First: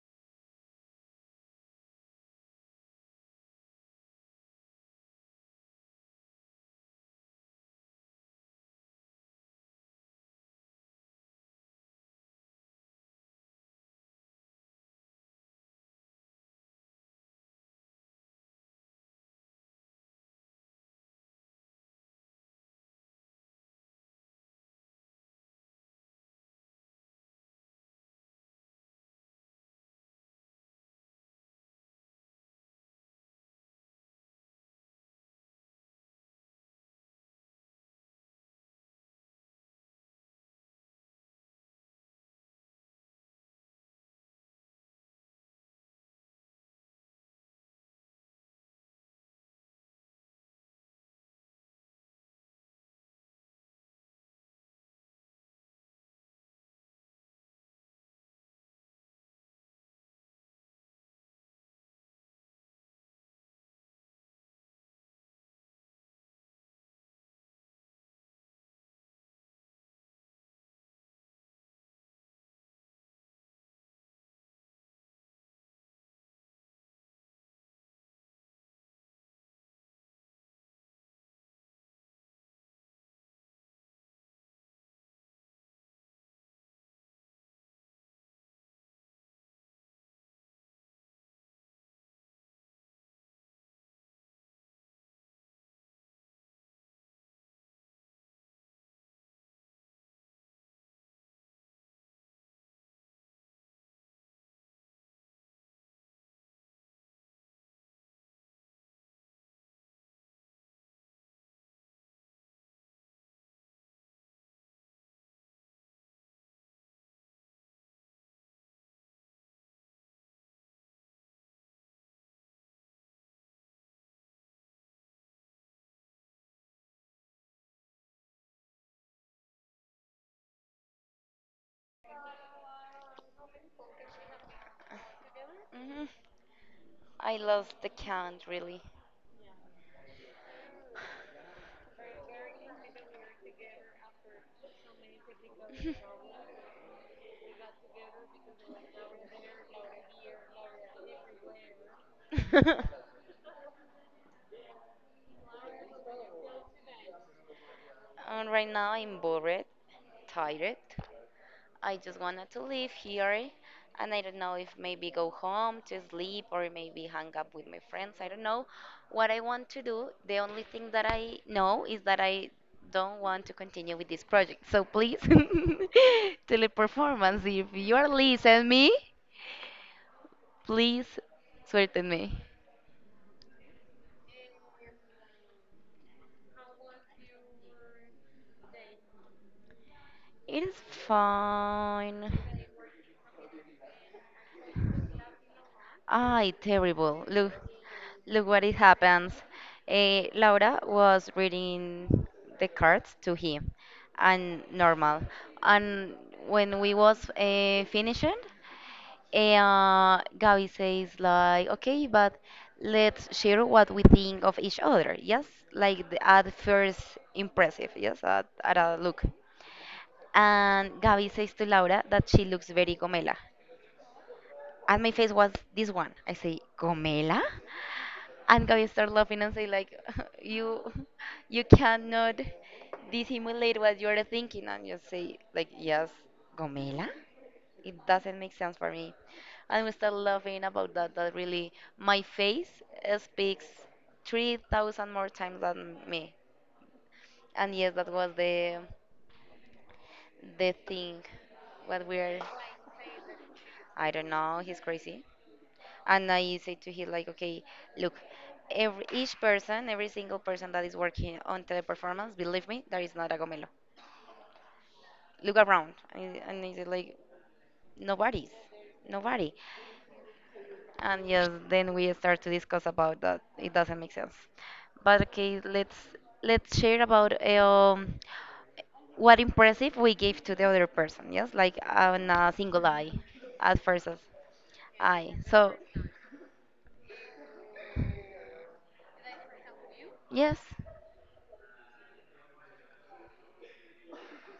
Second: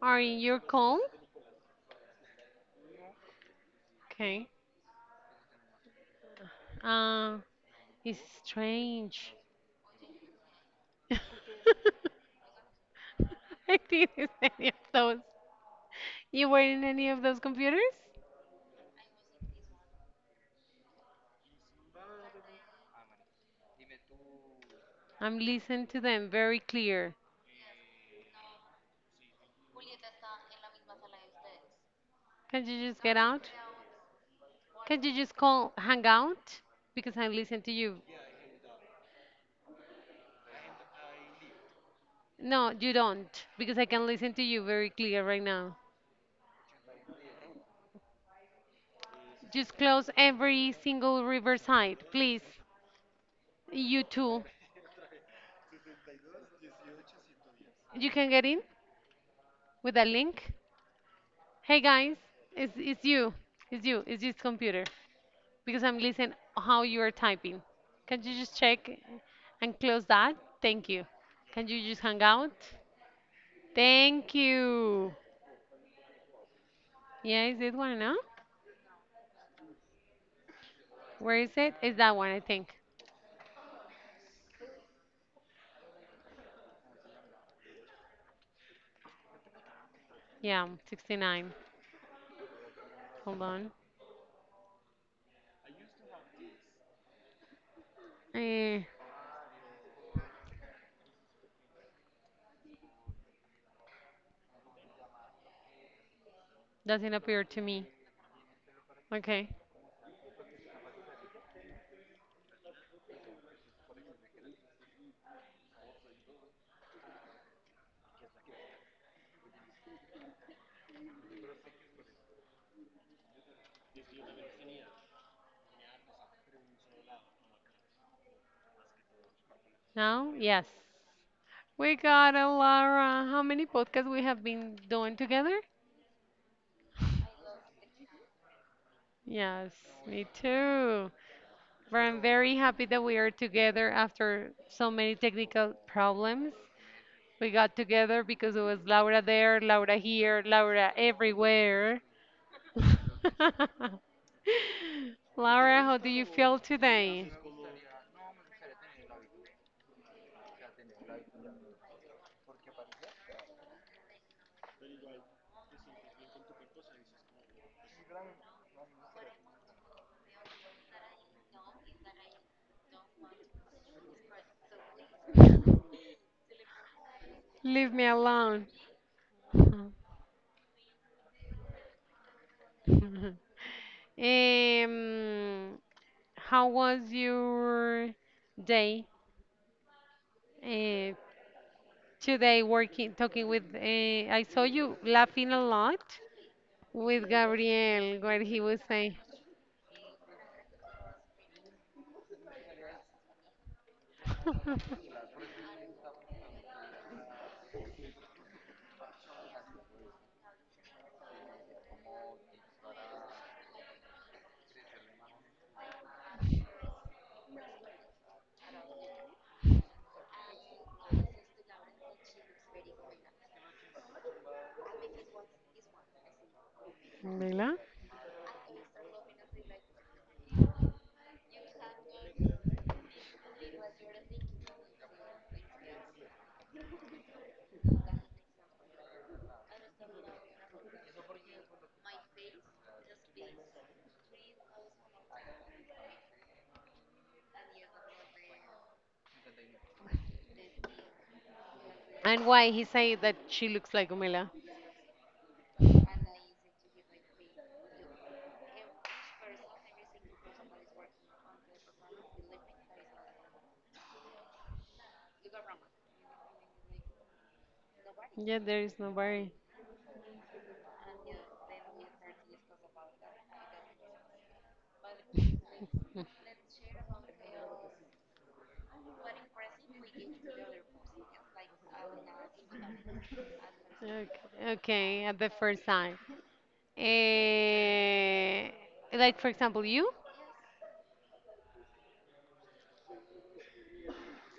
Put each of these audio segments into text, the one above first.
Are you calm? Okay. Um, it's strange. I didn't use any of those. You were in any of those computers? I'm listening to them very clear. Can't you just get out? Can't you just call hang out? Because I listen to you. No, you don't. Because I can listen to you very clear right now. Just close every single riverside, please. You too. You can get in with a link. Hey guys, it's you. It's you. It's this computer. Because I'm listening how you are typing. Can you just check and close that? Thank you. Can you just hang out? Thank you. Yeah, is it one, no? Where is it? It's that one, I think. Yeah, 69. Hold on. Eh, doesn't appear to me. Okay. Now, yes. We got it, Lara. How many podcasts we have been doing together? hmm I lost the count, really. Yes, me too. But I'm very happy that we are together after so many technical problems. We got together because it was Laura there, Laura here, Laura everywhere. And Laura, how do you feel today? right now I'm bored, tired. I just wanted to leave here, and I don't know if maybe go home to sleep or maybe hang up with my friends. I don't know what I want to do. The only thing that I know is that I don't want to continue with this project. So please, Teleperformance, if Leave you are me alone. listening me, please sweeten me. um, how was your day It is uh, fine. today working, talking with, I saw you laughing a lot. Ay, terrible. With Look, Gabriel, what look he what it would say. happens. Laura was reading the cards to him, and normal. And when we was finishing, Gabi says like, okay, but let's share what we think of each other. Yes, like at first impressive. Yes, at a look. And Gaby says to Laura that she looks very Gomela. And my face was this one. I say, Gomela? Mela? And Gaby started laughing and say like, you, you cannot dissimulate what you're thinking. And you say like, yes, Gomela? It doesn't make sense for me. And we start laughing about that really my face speaks 3,000 more times than me. And yes, that was the thing, what we're. And why he said that she looks I like don't Umela? know, he's crazy. And I say to him like, okay, look, every each person, every single person that is working on Teleperformance, believe me, there is not a gomelo. Look around, and he said like, nobody's, Yeah, there is nobody. nobody. And yes, then we start to discuss about that. It doesn't make sense. But okay, let's share about what impressive we gave to the other person. Yes, like on a single eye, at first as Okay, okay, eye. at the So first time. Eh, like for example, you? yes.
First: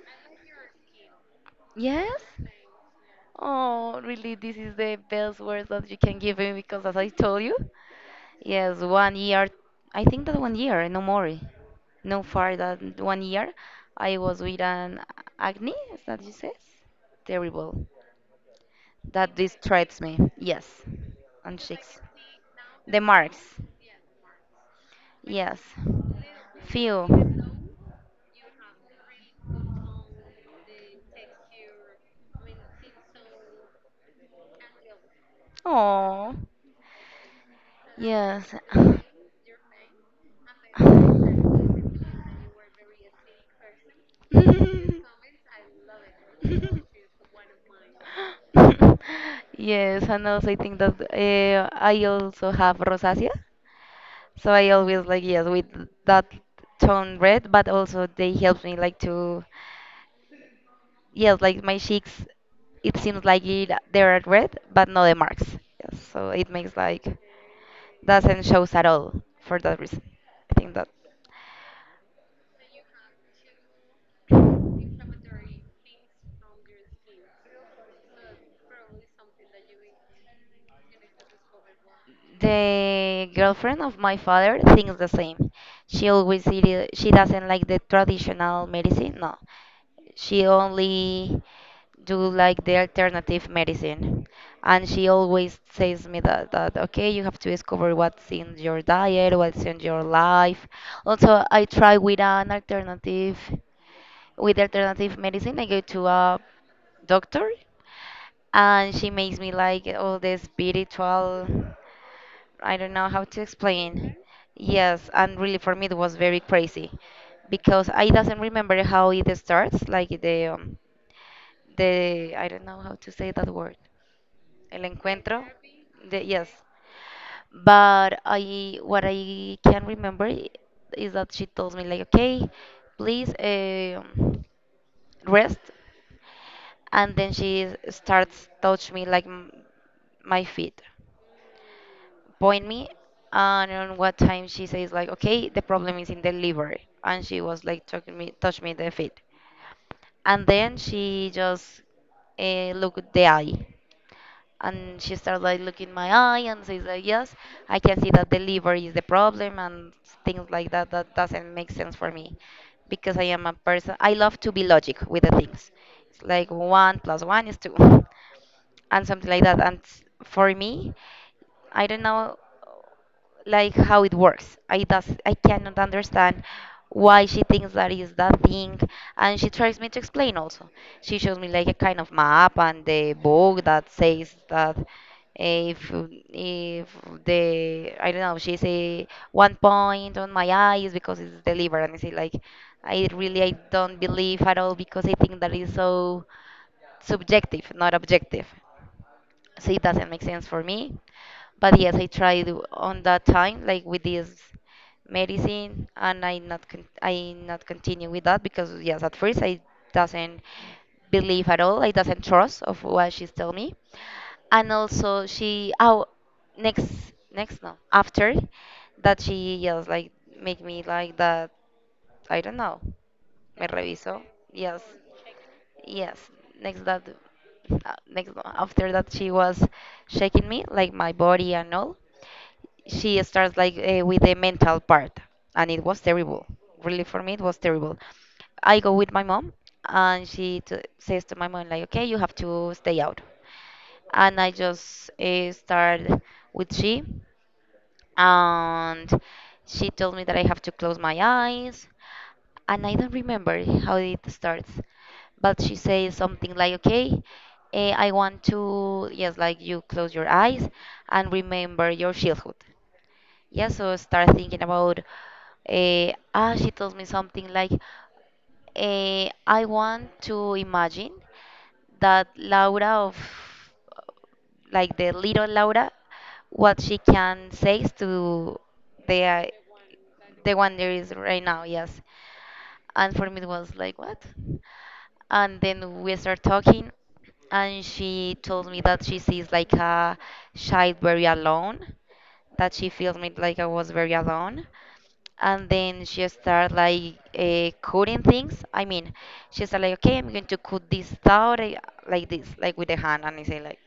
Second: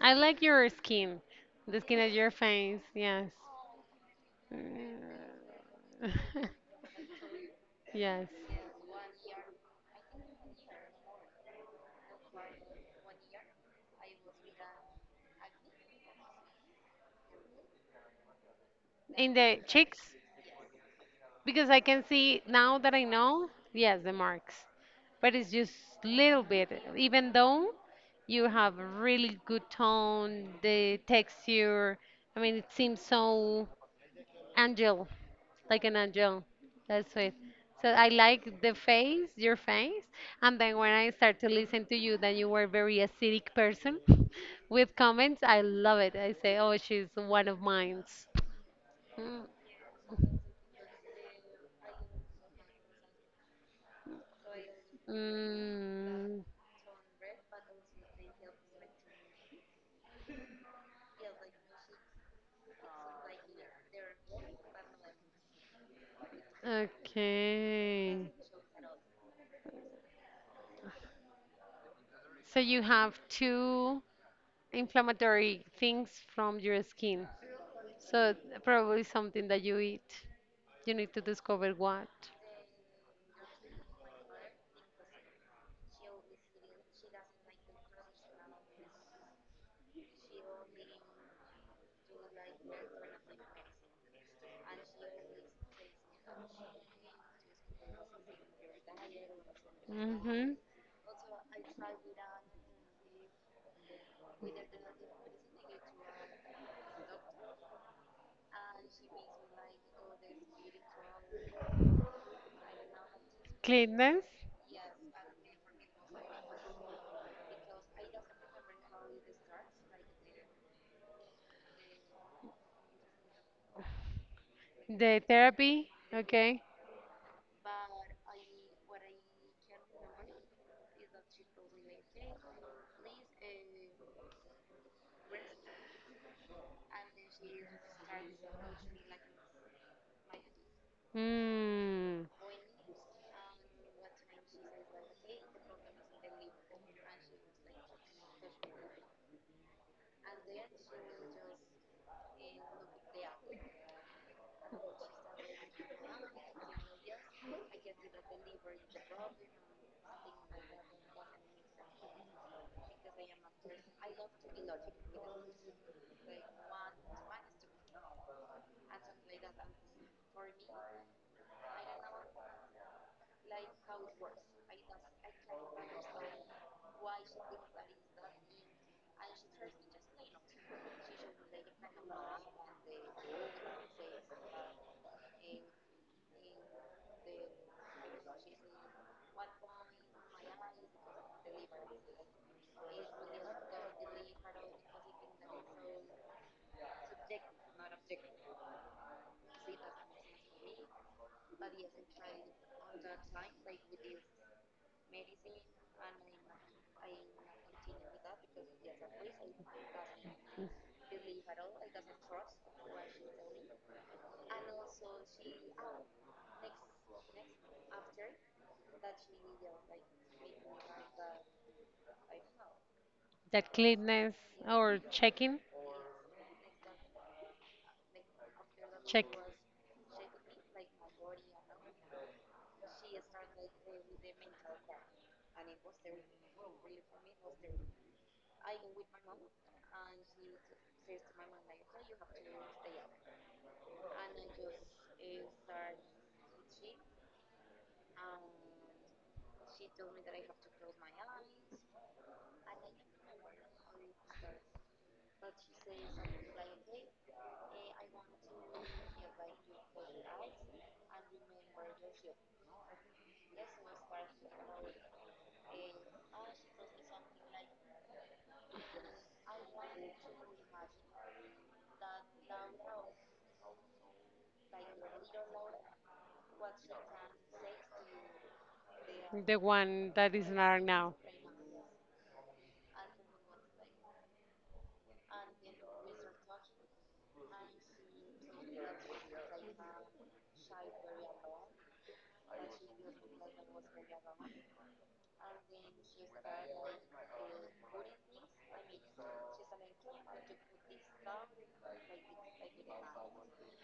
I like your skin, the skin of Yes? your face. Yes. Oh, really, this is the Mm. best word that you can give me because, as I told you, Yes. yes, one year, I think that one year, no more, no far than one year, I was with an acne, is that you says? Terrible. In That the distracts cheeks? me, yes, on Because I cheeks. can see now that The I marks, know, yes, the marks. But it's yes. just little bit. Few. Even though you have really good tone, the texture, I mean, it seems so angel, like an Oh. angel. That's it. So I Yes. like the face, your face. And then when I start to listen to you, that you were a very acidic person with comments, I love it. I say, oh, she's one of mine. Mm. Yes, and also I think that I also have rosacea. So I always like yes with that Mm. tone red, but also they help me like to, yes, like my cheeks, it seems like it, they're red, but no, the marks. Yes, so it makes like Okay. doesn't shows at all for that reason. I think that. So you have two inflammatory things from your skin. So probably something that you eat. You need to discover what. The girlfriend of my father thinks the same. She always eat, she doesn't like the traditional medicine, no. She only do like the alternative medicine. And she always says me that okay, you have to discover what's in your diet, what's in your Mm-hmm. life. Also, I try with an alternative, with alternative medicine. I go to a doctor and she makes me like all the spiritual. I don't know how to explain. Cleanness, Yes, and really for me it was very crazy because I doesn't remember how it starts, like the I don't know how to say that word. El the encuentro. therapy, The, yes. okay. But what I can remember is that she told me like, okay, please rest, and then she starts touch me like my feet, Mm, point me, and on what time she says like, okay, the problem is in the liver, and she was like touching me, touch me the feet. And then she just looked at the eye. And she started like looking my eye and says like, yes, I can see that the liver is the problem and things like that. That doesn't make sense for me because I am a person. I love to be logic with the things. It's like one plus one is two and something like that. And for me, I don't know like how it works. I cannot understand why she thinks that is that thing, and she tries me to explain also. She shows me like a kind of map and the book that says that if if the I don't know she say one point on my eye is because it's the liver, and I say like I really I don't believe at all because I think that is so subjective, not objective, so it doesn't make sense for me. But yes, I tried on that time like with this medicine, and I not continue with that because yes at first I doesn't believe at all. I doesn't trust of what she's telling me. And also she, oh, next next no, after that she, yes, like make me like that, I don't know. Me that reviso, cleanness yes. or checking, Yes, next that, next after that check. she was shaking me like my body and all. She starts like with the mental part, and it was terrible. Really, for me, it was terrible. I go with my mom, and she t says to my mom like, "Okay, you have to stay out." And I just start with she, and she told me that I have to close my eyes. And I don't remember how it starts, but she says something like, "Okay, I want to, yes, like you close your eyes and remember your childhood." Yeah, so start thinking about she told me something like I want to imagine that Laura of, like, the little Laura, what she can say to the uh, The one that the is one not there is now. right now, yes. And for me it was like, what? And then we start talking, and she told me that she sees like a child very alone, that she feels me like I was very alone. And then she started like cutting things. I mean, she said like, okay, I'm going to cut this out like this, like with the hand. And I say like,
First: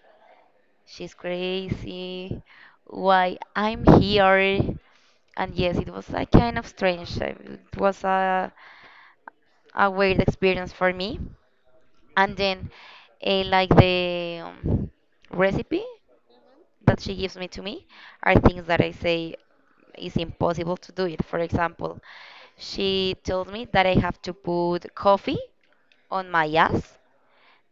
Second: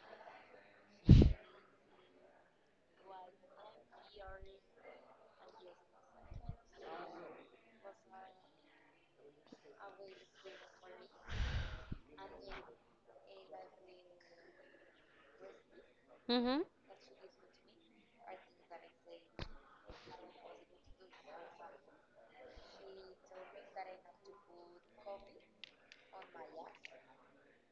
she's crazy. Why I'm here? And yes, it was like kind of strange. It was a weird experience for me. And then, like the recipe, Mm-hmm. that she gives me to me are things that I say is impossible to do it. For example, she told me that I have to put coffee on my ass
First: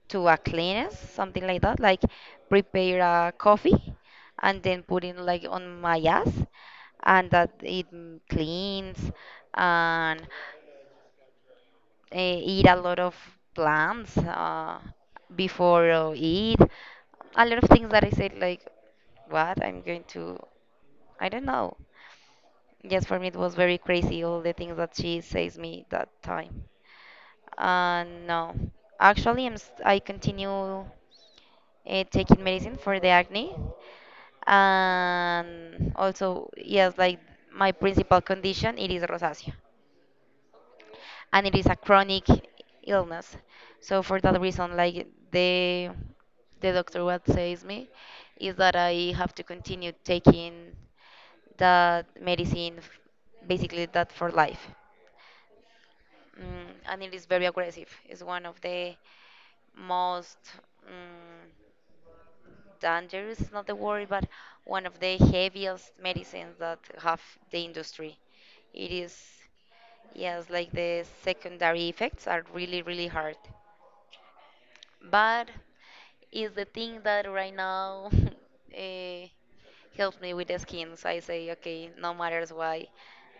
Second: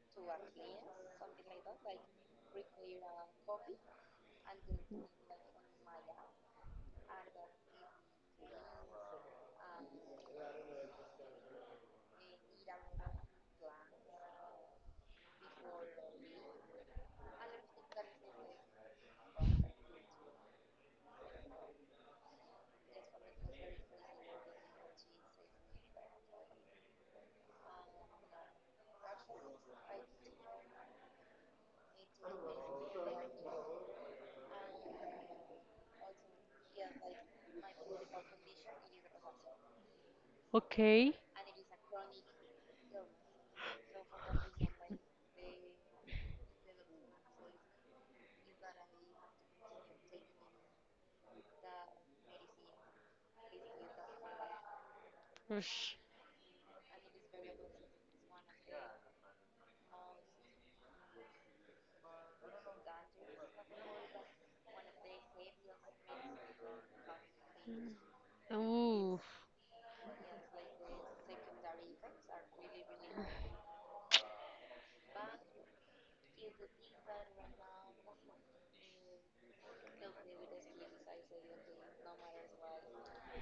to a cleanse, something like that, like prepare a coffee and then put it like on my ass and that it cleans and uh, eat a lot of plants before eat. A lot of things that I said, like, what? I'm going to, I don't know. Yes, for me it was very crazy, all the things that she says me that time. No. Actually, I continue taking medicine for the acne. And also, yes, like my principal condition, it is rosacea, Okay. and it is a chronic illness. So for that reason, like the doctor what says me is that I have to continue taking that medicine, basically that for life, Ush. And it is very aggressive. It's one of the most mm, dangerous, is not the word, but one of the heaviest medicines that have the industry. It is, Ooh. yes, like the secondary effects are really, really hard. But is the thing that right now uh, helps me with the skin. So I say, okay, no matters why,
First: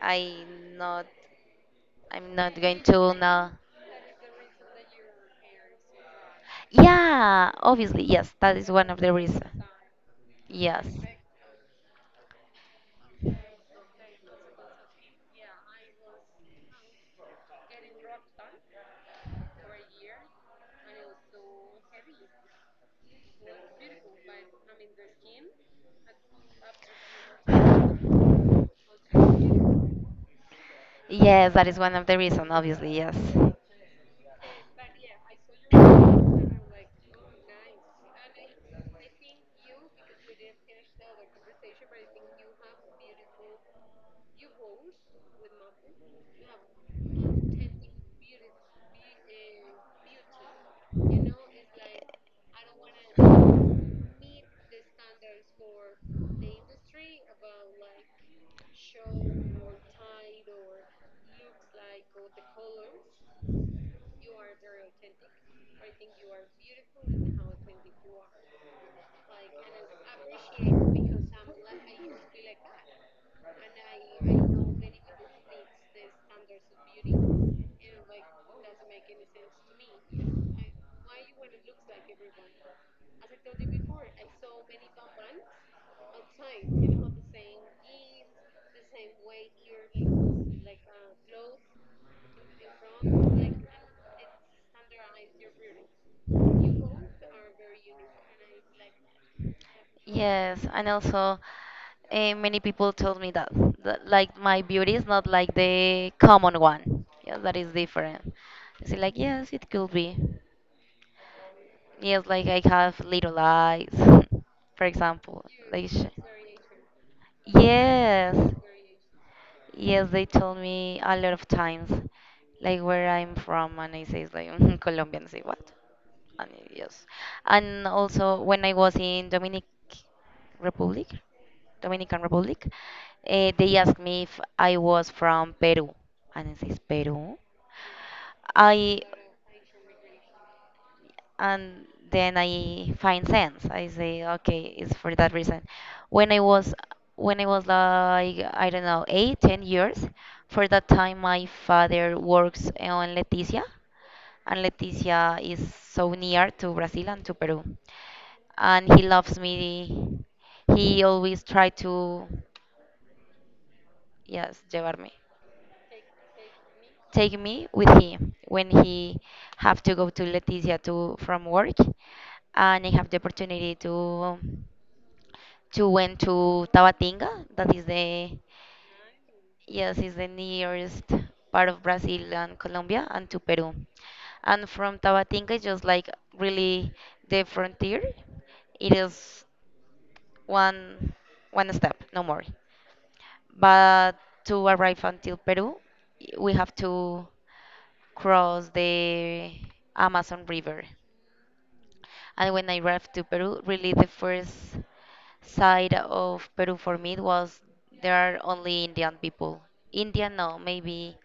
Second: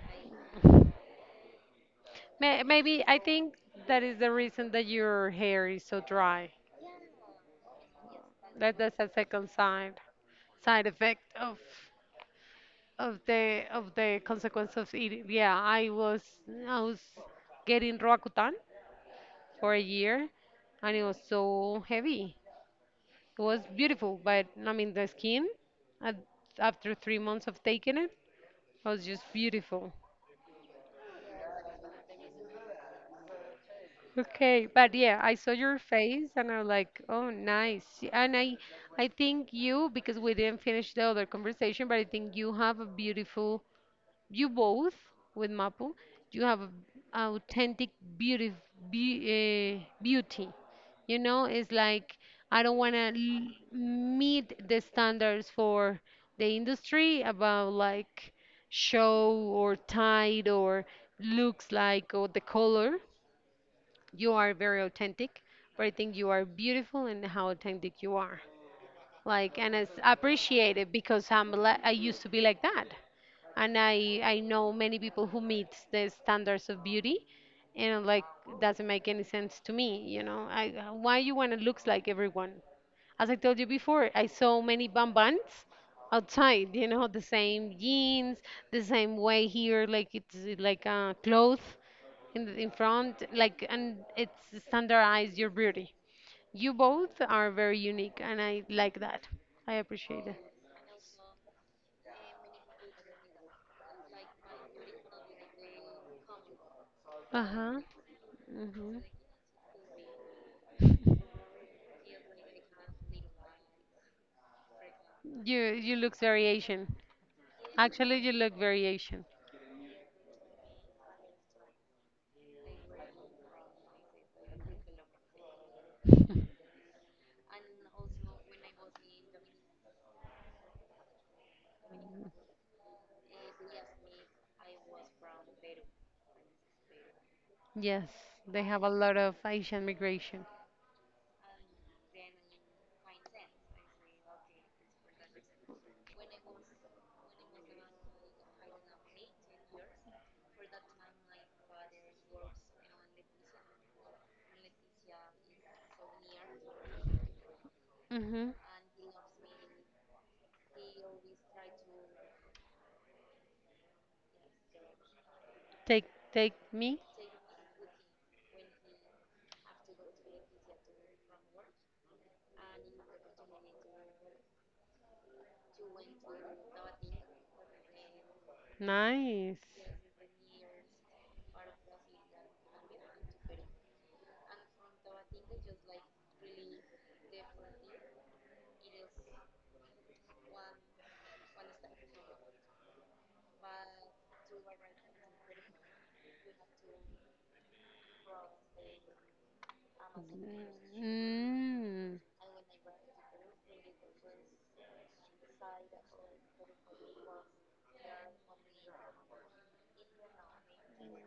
I not. I'm not May going maybe to I now. think that is the reason that your hair is so dry. Yeah, obviously, yes, that is That one of that's a the reasons. second side side Yes. effect of of the consequence of eating. Yeah, I was getting Roacutan for a year, and it was so heavy. It was beautiful, but I mean, the skin at, after 3 months of taking it was just beautiful. Yes, that is one of the reasons, obviously, yes. Okay, but yeah, I saw your face and I was like, oh, nice. And I think you, because we didn't finish the other conversation, but I think you have a beautiful you both with Mapu, you have a authentic beauty, be, beauty. You know, it's like I don't want to l- meet the standards for the industry about like show or tight or looks like or the color. You are very authentic, but I think you are beautiful and how authentic you are. Like, and it's appreciated because I'm li- I used to be like that and I know many people who meet the standards of beauty, and I'm like doesn't make any sense to me. You know, I why you wanna looks like everyone? As I told you before, I saw many bambans outside. You know, the same jeans, the same way here, like it's like a cloth in the, in front, like and it's standardized your beauty. You both are very unique, and I like that. I appreciate it. Yes, and also many people told me that like my beauty is not like the common one. Yes, Uh that is huh. different. They say Mhm. like, yes, it could be. Yes, like I have little eyes, for example. You Like, you looks very Asian. Actually, you yes. look very Asian. Yes, they told me a lot of times, like where I'm from, and I say it's like Colombian. Say what? And yes, and also when I was in Dominic Republic, Dominican Republic, they asked me if I was from Peru, and I says Peru. Yes, they have a I lot of Asian migration. And then I find sense. I say, okay, it's for that reason. When I was like I don't know 8, 10 years, for that time my father works on Leticia, and Leticia is so near to Brazil and to Peru, Mm-hmm. and he loves me. He always try to, yes, llevarme. Take take me. Take me with him when he have to go to Leticia to from work, and I have the opportunity to went to Tabatinga, that is the, Nice. yes, is the nearest part of Brazil and Colombia, and to Peru. And from Tabatinga, it's just like really the frontier, it is one one step, no more. But to arrive until Peru, we have to cross the Amazon River. Mm. And when I arrived to Peru, really the first side of Peru for me was there are only Indian people. Indian, no, maybe,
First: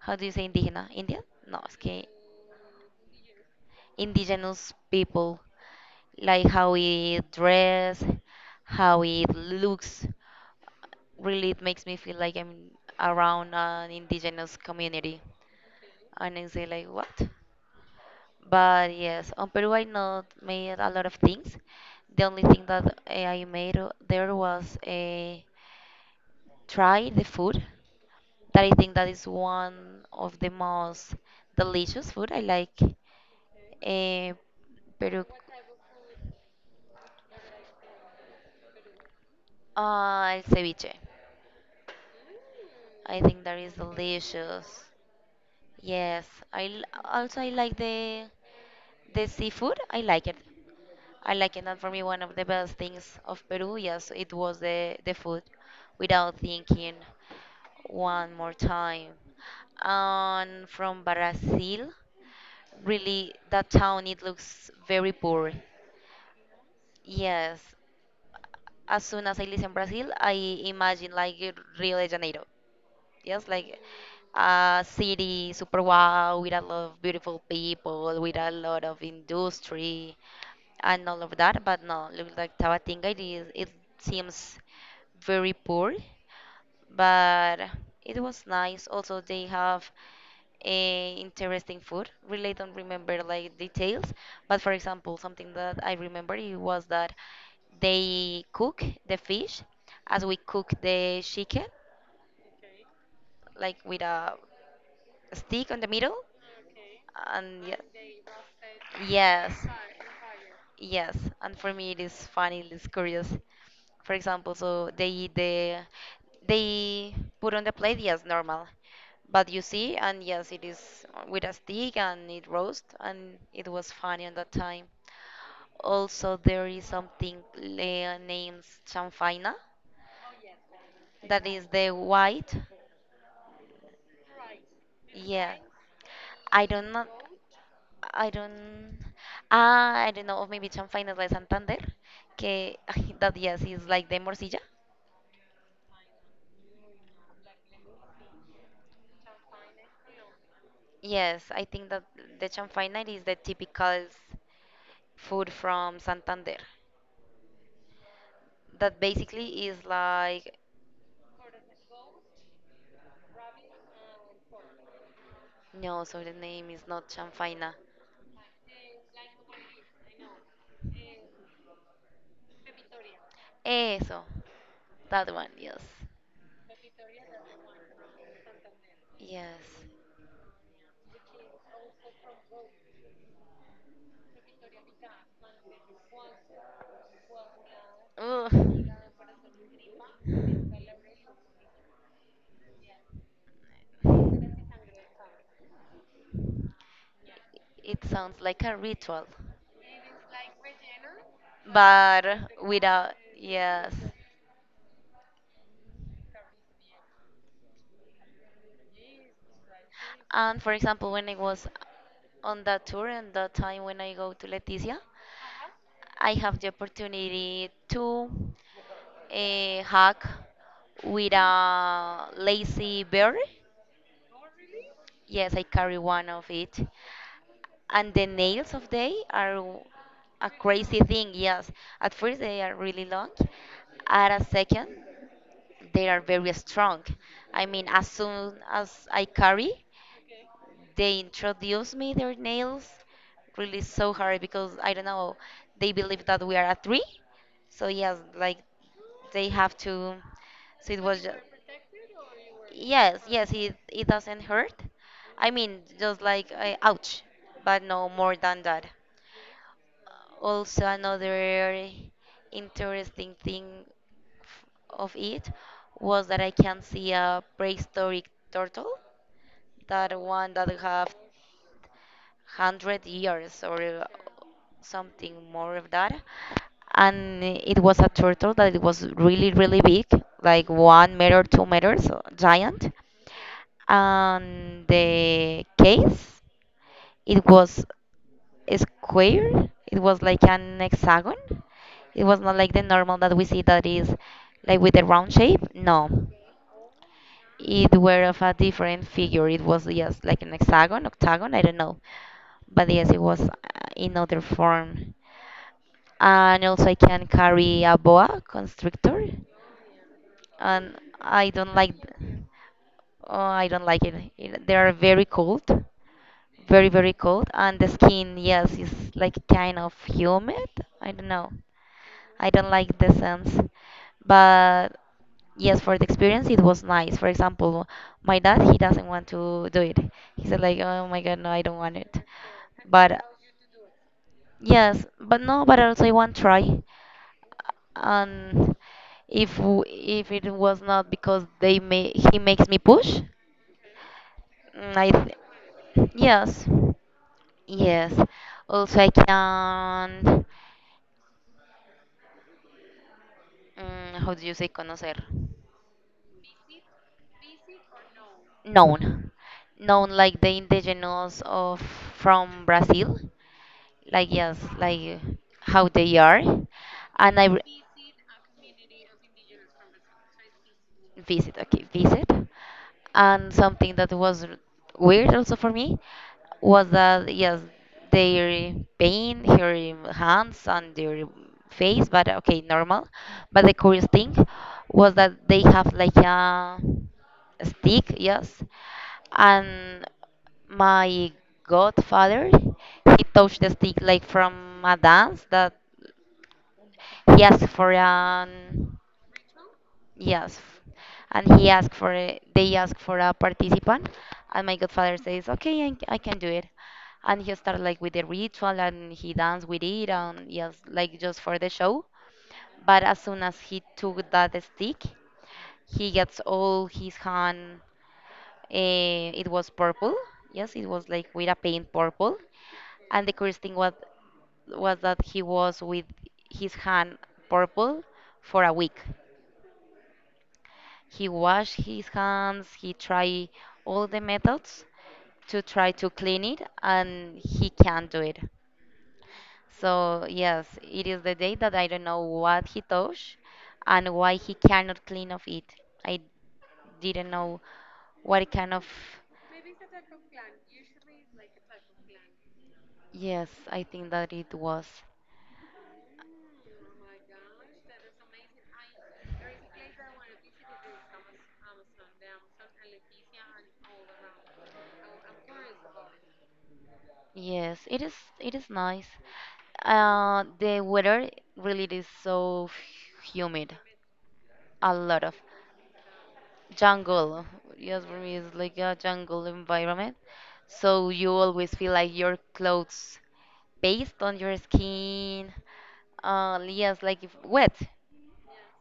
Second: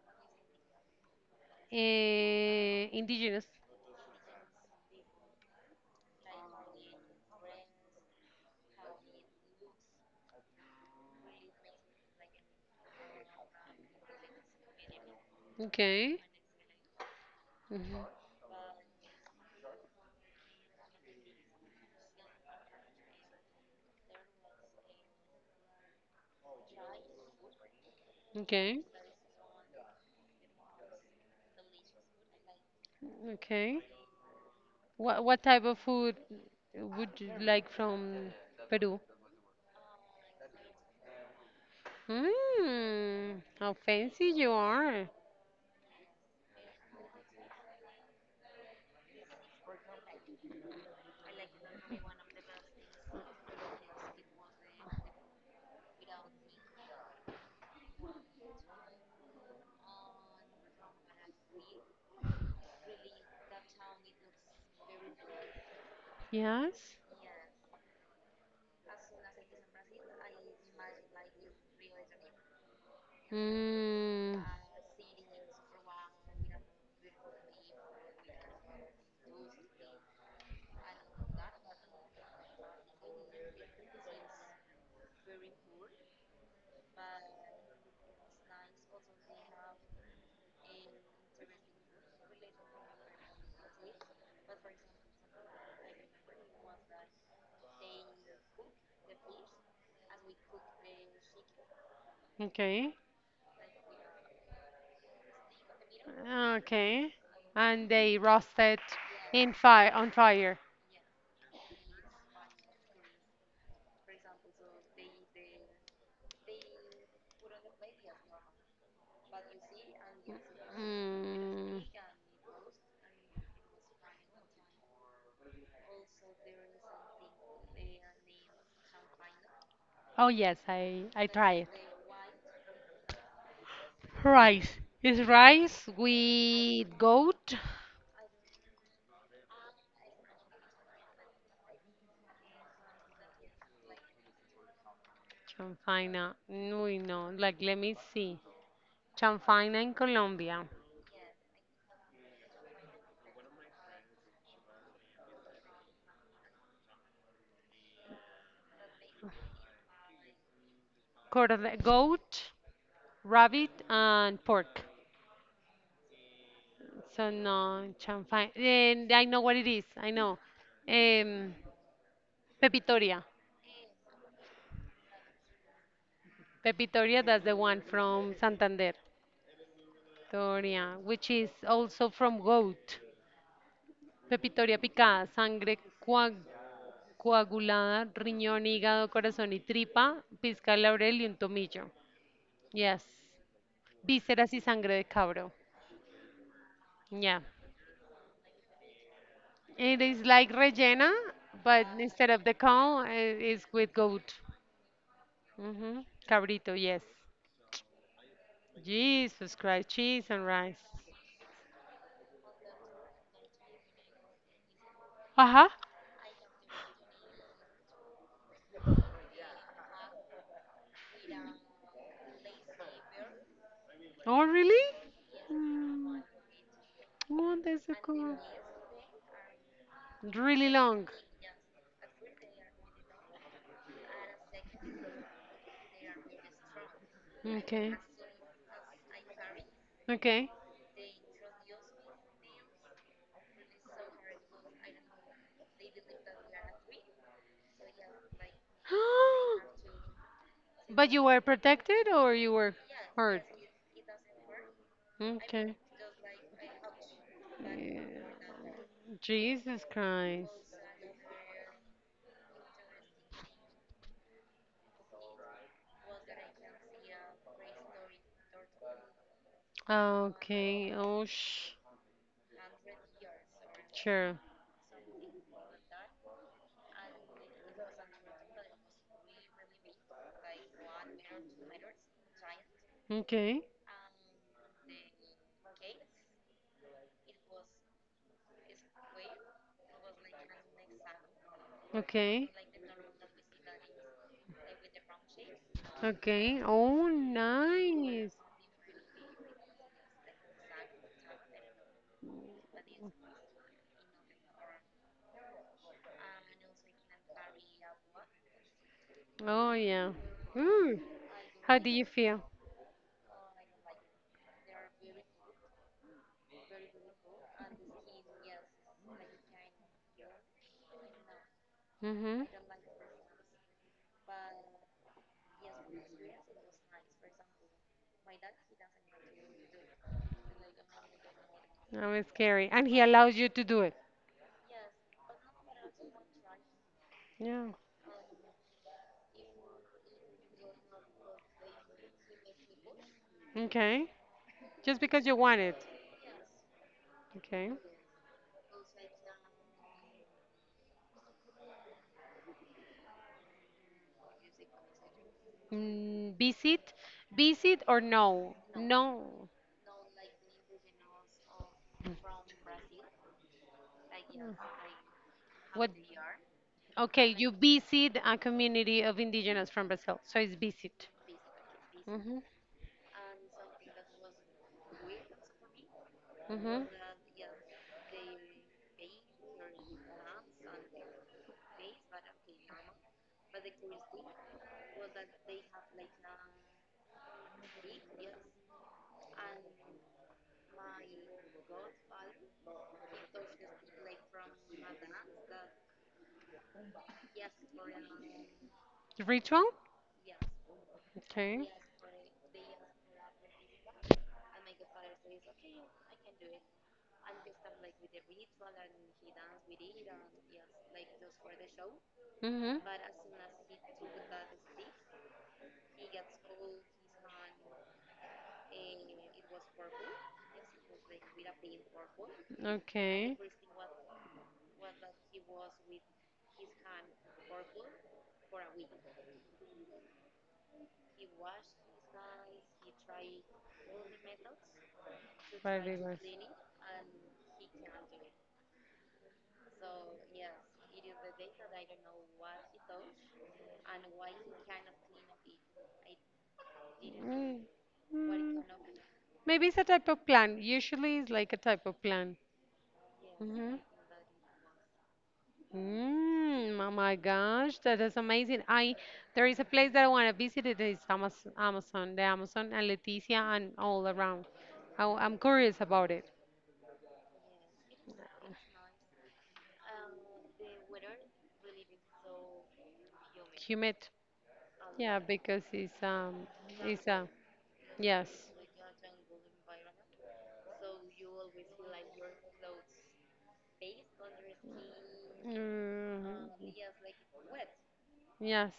how do you say indígena? Indian? No, es que Eh, indigenous. indigenous people, like how we dress, how it looks. Really, it makes me feel like I'm around an indigenous community. Okay. And I say, like, what? Mhm. But yes, on Peru I not made a lot of things. The only thing that I made there was a try the food. That I Okay. think that is one of the most delicious food I like. Okay. Uh, Peru, What type of food would you like from Peru? Ceviche. I Mm. think that is How fancy you delicious. are. Yes, also I like the seafood. I like it. I like it. And for me, one of the best things of Peru, yes, it was the food. Without thinking, one more time. And from Brazil, really, that town it looks very poor. Yes. Yes, as soon as I live in Brazil, I imagine like Rio de Janeiro. Yes, like Mm. a city super wow with a lot of beautiful people, with a lot of industry and all of that. But no, look like Tabatinga, it is, it seems very poor but it was nice. Also, they have a interesting food. Really don't remember like details, but for example, something that I remember it was that they cook the fish as we cook the chicken, Okay. like with a stick on the middle, Okay. and yeah. And they roasted in Yes. fire on fire. Yes, and for me it is funny, it is curious. For example, so they put on the plate, yes, normal, but you see, and yes, it is with a Mm. stick and it roast, and it was funny at that time. Also, there is something named chanfaina, Oh yes, I that try is it. the white. Rice. Is Yeah, rice I don't with know. goat? I don't. Ah, I don't know. Or maybe Chanfaina de Santander. Que, that, yes, is like the morcilla. Chanfaina. No, no. Like let me see. Chanfaina in Colombia. Yes, I think that the Chanfaina is the typical food from Santander. That basically is like. Corn- Goat, rabbit, and pork. No, so the name is not So Chanfaina. no, champagne. And I know what it is. I know. Um, Pepitoria. Eso. That one, yes. Pepitoria, that's the one from Santander. Yes. Pepitoria, which is also from goat. Pepitoria picada, sangre coag- coagulada, riñón, Ugh. hígado, corazón y tripa, pizca de laurel y un tomillo. Yes. Vísceras y sangre de cabro. Yeah. It sounds like a ritual, It is like rellena, but but instead of the cow, without, it's yes. with goat. Hmm. Cabrito, yes. Jesus Christ, cheese and And for rice. example, when I was on that tour and that time when I go to Leticia, Uh-huh. I have the opportunity to hug with a lazy bear. Oh, really? Yes, I carry Mm. one of it. Oh, that's so And the cool. nails of they are a Really crazy long. thing. Yes, at first they are really long. At a second, they are very strong. I mean, Okay. as soon as I carry, Okay. they introduce me their nails really so hard because I don't know, they believe that we are a three. So yes, like they have to. So it But was you just. were protected or you were Yes, hurt? yes, it doesn't hurt. I Okay. mean, just like ouch, but Yeah. no more than that. Jesus Christ. Also, another interesting thing f- of it was that I can see a prehistoric turtle, that one that Okay. have Oh, sh. hundred years or Sure. something more of that. And it was a turtle that it was really, really big, like 1 meter, 2 meters, giant. Okay. And the case, it was square. It was like an hexagon. It was Okay. not like the normal that we see that is like with a round shape. No. Okay. Oh, It were nice. of a different figure. It was just like an hexagon, octagon, I don't know. But yes, it was in other form and also I can carry a boa constrictor, Oh, yeah. Hmm. and I don't How do like. you feel? Oh, I don't like it. It- They are very cold, very cold, and the skin, yes, is like kind of humid. I don't know. Mm-hmm. I don't like the scents, but yes, for the experience, it was nice. For example, my dad, he doesn't want to do it. He said like, oh my God, no, I don't want That it. was scary. And he But allows you to do it. yes, but no, but also I want try. Yeah. And if it was not because they may he makes me push, Okay. Just I because th you want it. yes, Okay. yes. Also I can how do you say conocer? Mm, visit? Visit or no? Known, No. known like the indigenous of from Brazil. Like yes, like how What? they are, Okay, and you visit a community of indigenous from Brazil. So it's visit. visit, okay, visit, Mm-hmm. and something that was weird also for me Mm-hmm. was that yes they pain, her hands and their face but okay normal but the curious thing was that they have like a stick yes and my godfather he touched the stick like from a dance that he asked for an Ritual? Yes. And Okay. he asked for a, they asked for a participant, and my godfather says, "Okay, I can do it." And he started like with the ritual, and he danced with it, and yes, like just for the show. Mhm. But as soon as he took that stick, he gets all his hand. It was purple. Yes, it was like with a paint purple. And the Okay. curious thing was that he was with his hand purple for a week. He washed his hands, he tried all the methods to try Very to good. clean it, and he can't do it. So, yes, it is the day that I don't know what he touched and why he cannot clean off it. I didn't know Mm. what Mm. kind of. Maybe it's a type of plan. Usually it's like a type of plan. Yes, Hmm. I think that it was. Mm, oh my gosh, that is amazing. I there is a place that I want to visit. It is Amazon, Amazon, the Amazon and Leticia and all around. I, am curious about it. Yes, it is. It is nice. The weather really is so humid, Humid, a yeah, lot of. because it's Jungle. Yes, for yes. me, it's like a jungle environment. So you always feel like your clothes based on your skin. Mm, Yes, like if wet. yes,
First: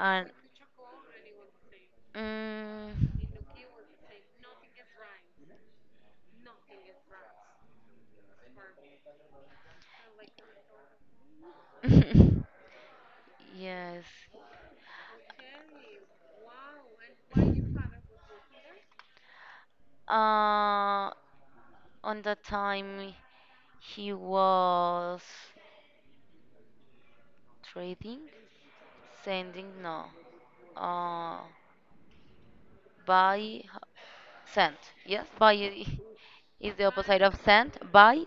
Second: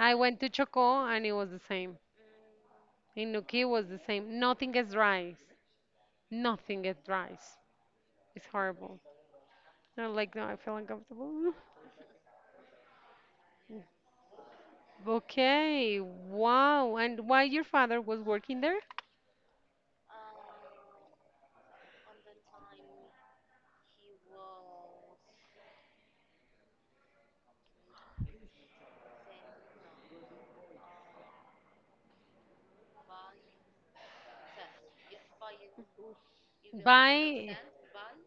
I went to Chocó and it was the same. mm, In Nuquí was the same. Nothing gets dries. Nothing gets dries. It's horrible. I don't like, no, I feel uncomfortable. yes. Okay, wow. And why your father was working there? Uh, on the time he was trading, sending, no. Uh, by sent. Yes, by is the opposite of Buy, sent. By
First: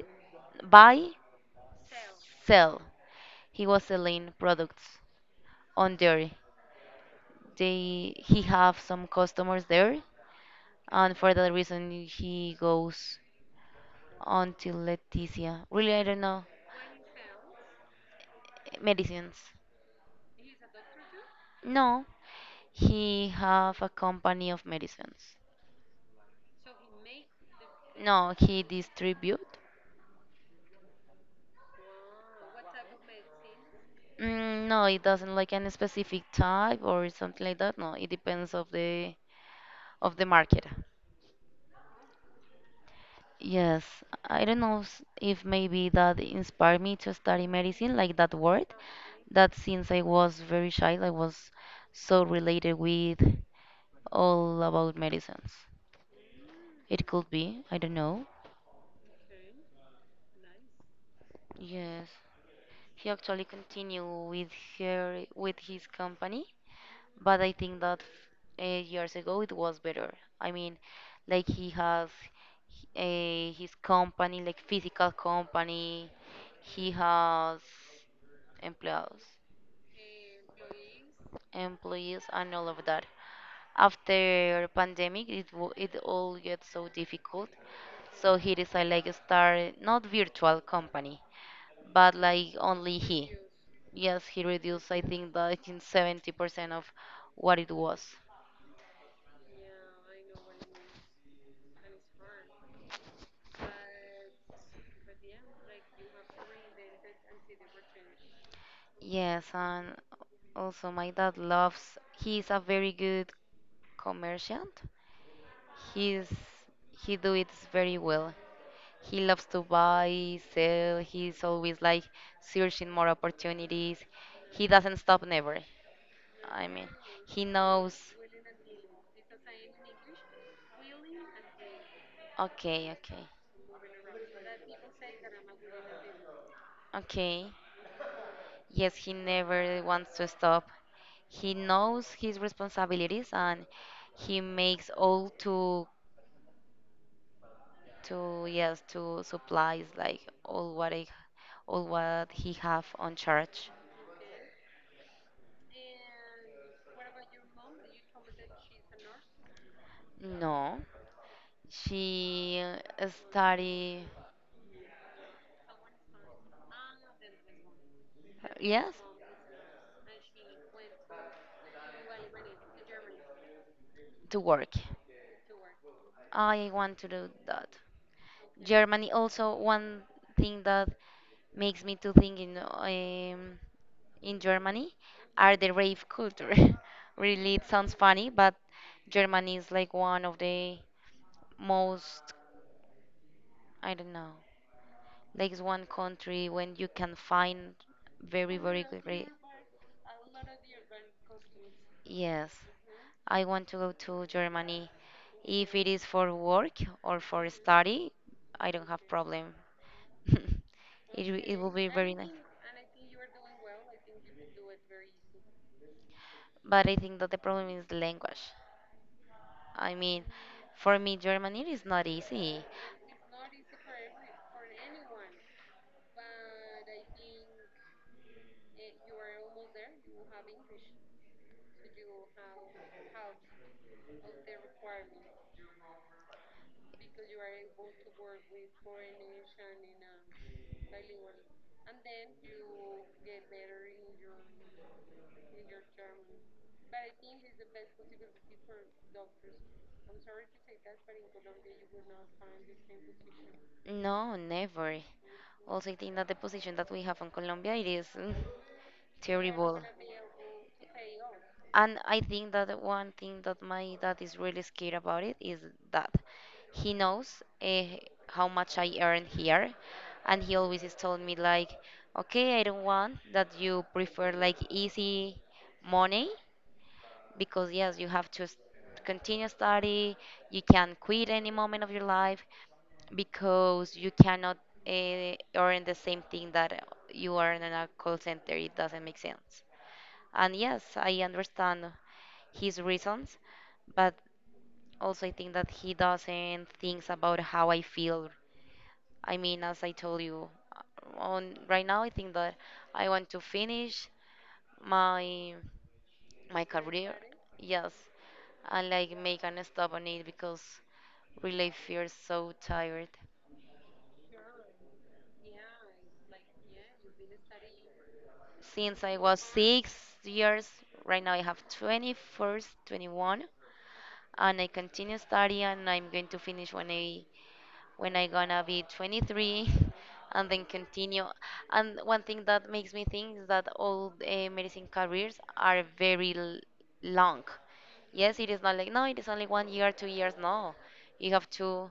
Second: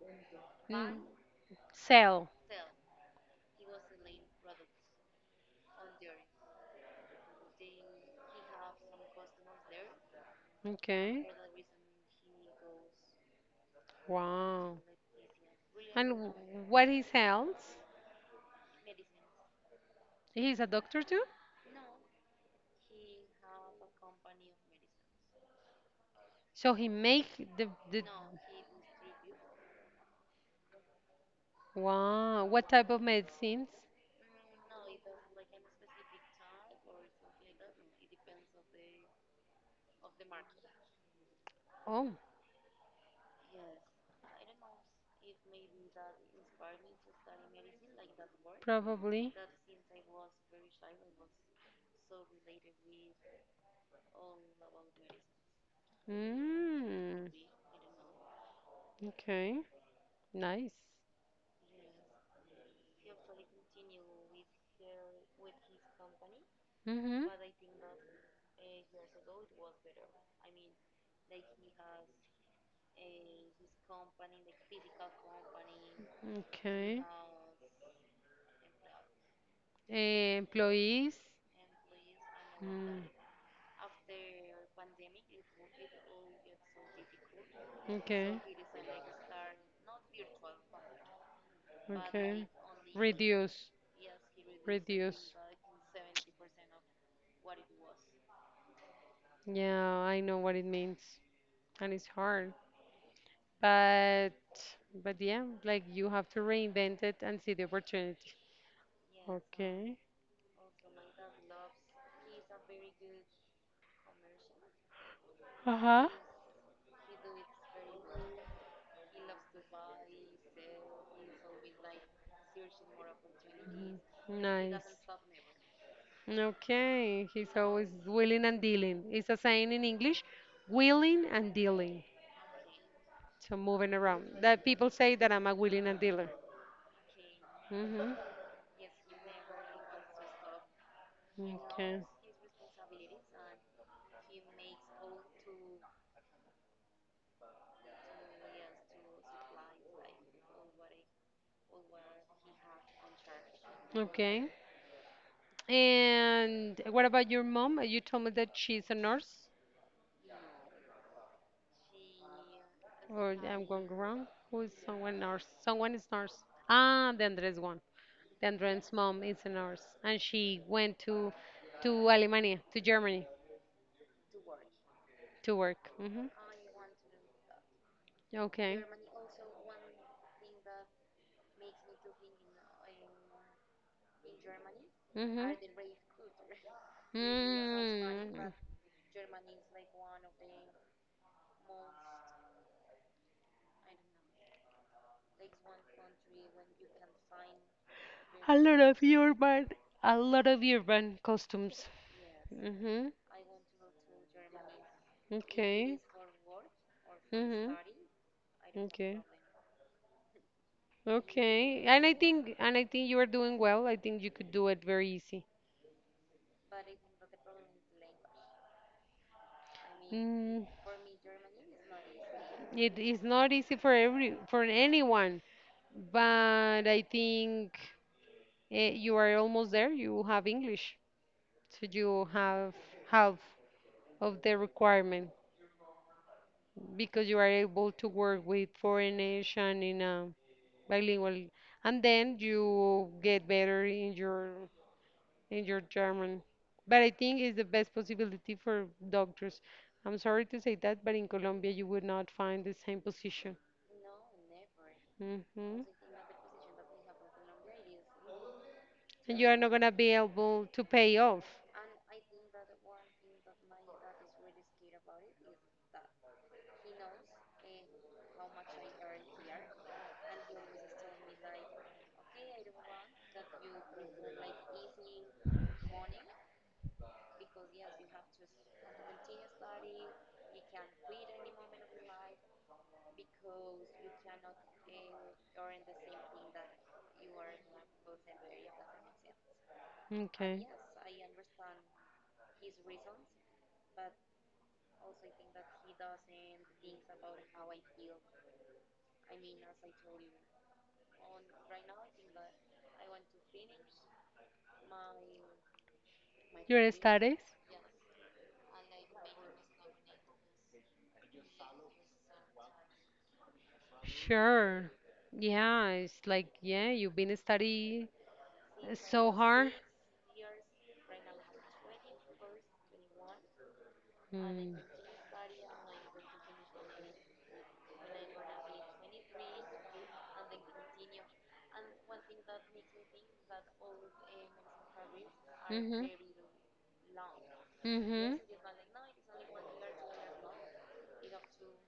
mm, by sell. sell. He was selling products on there. They he have some customers there, and Okay. for that reason he goes on to Wow. Leticia. Really, I And don't w- know what he sells? medicines. He's a doctor too? No, he have a company of medicines. So he make the No, he distribute. wow. What type of medicines? Mm, no, it doesn't like any specific type or something like that. No, it depends of the market. Oh, Yes, I don't know if maybe that inspired me to study medicine, like that word, probably. that since I was very child, I was so related with all about medicines. It Mm, could be, I don't know. okay, nice. Yes, he actually continued with her with his company Mm-hmm. but I think that years ago it was better. I mean, like he has his company, like physical company. He Okay. has employees, Eh, employees. And all of Mm, that. After pandemic, it all gets so difficult. So okay. he decided like start not virtual company, but Okay. like only he. Reduce. Yes, he reduced I Reduce. think that in 70% of what it was. Yeah, I know what it means, and it's hard. But but yeah, like you have to reinvent it and see the opportunity. Yes, and Okay. also my dad loves. He's a very good commerciant. Uh-huh. He's he do it very well. He loves to buy, sell. He's always like searching more opportunities. He doesn't Nice. stop never. I mean, Okay, he he's always knows. willing and dealing. It's a saying in English, willing and dealing. Okay, okay, So moving around. That people say that I'm a willing and dealer. okay. Hmm. Yes, he never wants to stop. He Okay. knows his responsibilities and he makes all to yes to supplies like all what he have on charge. Okay. And what about your mom? You told me that she's a nurse, No, she or I'm going study wrong. Who is someone nurse? Someone is nurse. Ah, the Andres one. The Andren's yes mom is a nurse, and she went to Alemania, to Germany, to work. to work. Hmm. I want to do that. Okay. Germany also one thing that makes me to think in Germany Hmm. are the rave culture. Really, it sounds funny, Mm. but Germany is like one of the most, I don't know, like it's one country when you can find very, A lot very of good rave. urban, a lot of urban costumes. Yes, Hmm. I want to go to Germany. If it Okay. is for work or for Hmm. study, I don't have Okay. problem. It will Okay. be very nice. And I think you are doing well. I think you could do it very easy. But I think that the problem is the language. I mean, Mm, for me, Germany is not easy. it is not easy for every for anyone. But I think you are almost there. You have English, so you have half of the requirement because you are able to work with foreign nation in a bilingual, and then you get better in your German. But I think it's the best possibility for doctors. I'm sorry to say that, but in Colombia you would not find the same position. No, never. Hmm. Also, I think that the position that we have in Colombia, it is And you are not terrible. gonna be able to pay off. And I think that the one thing that my dad is really scared about it is that he knows how much I earn here, and he always is told me like, okay, I don't want that you prefer like easy money because yes, you have to continue study. You can quit any moment of your life because you cannot earn the same thing that you earn in a call center. It doesn't make sense. And Okay. yes, I understand his reasons, but also I think that he doesn't think about how I feel. I mean, as I told you, uh, on right now I think that I want to finish my my Your career, studies? yes, I like make an stop on it because really feels so tired. Sure. Yeah, it's like, yeah, you've been studying Since I so was hard. 6 years, right now I have 24, 21, and I continue studying. And I'm going to finish when I gonna be 23, and then continue. And one thing that makes me think is that all medicine careers are Mm. very long. Mm-hmm. Yes, Mm-hmm. it is not like no, it is only 1 year, 2 years. No, you have to.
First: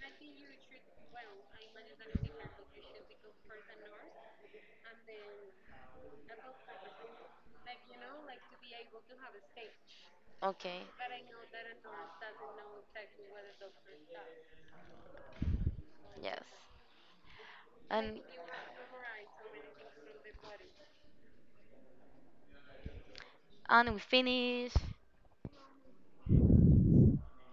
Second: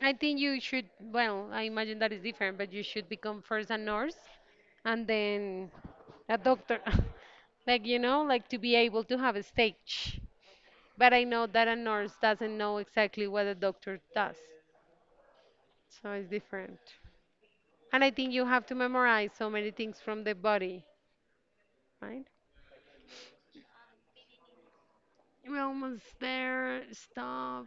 I think you should, well, I imagine that is different, but you should become first a nurse and then a doctor. Like, you know, like to be able to have a stage. Okay, But I know that a nurse doesn't know exactly what a doctor does, so it's yes. different. And I And think you have to memorize so many things from the body, right? and we finish. We're almost there. Stop.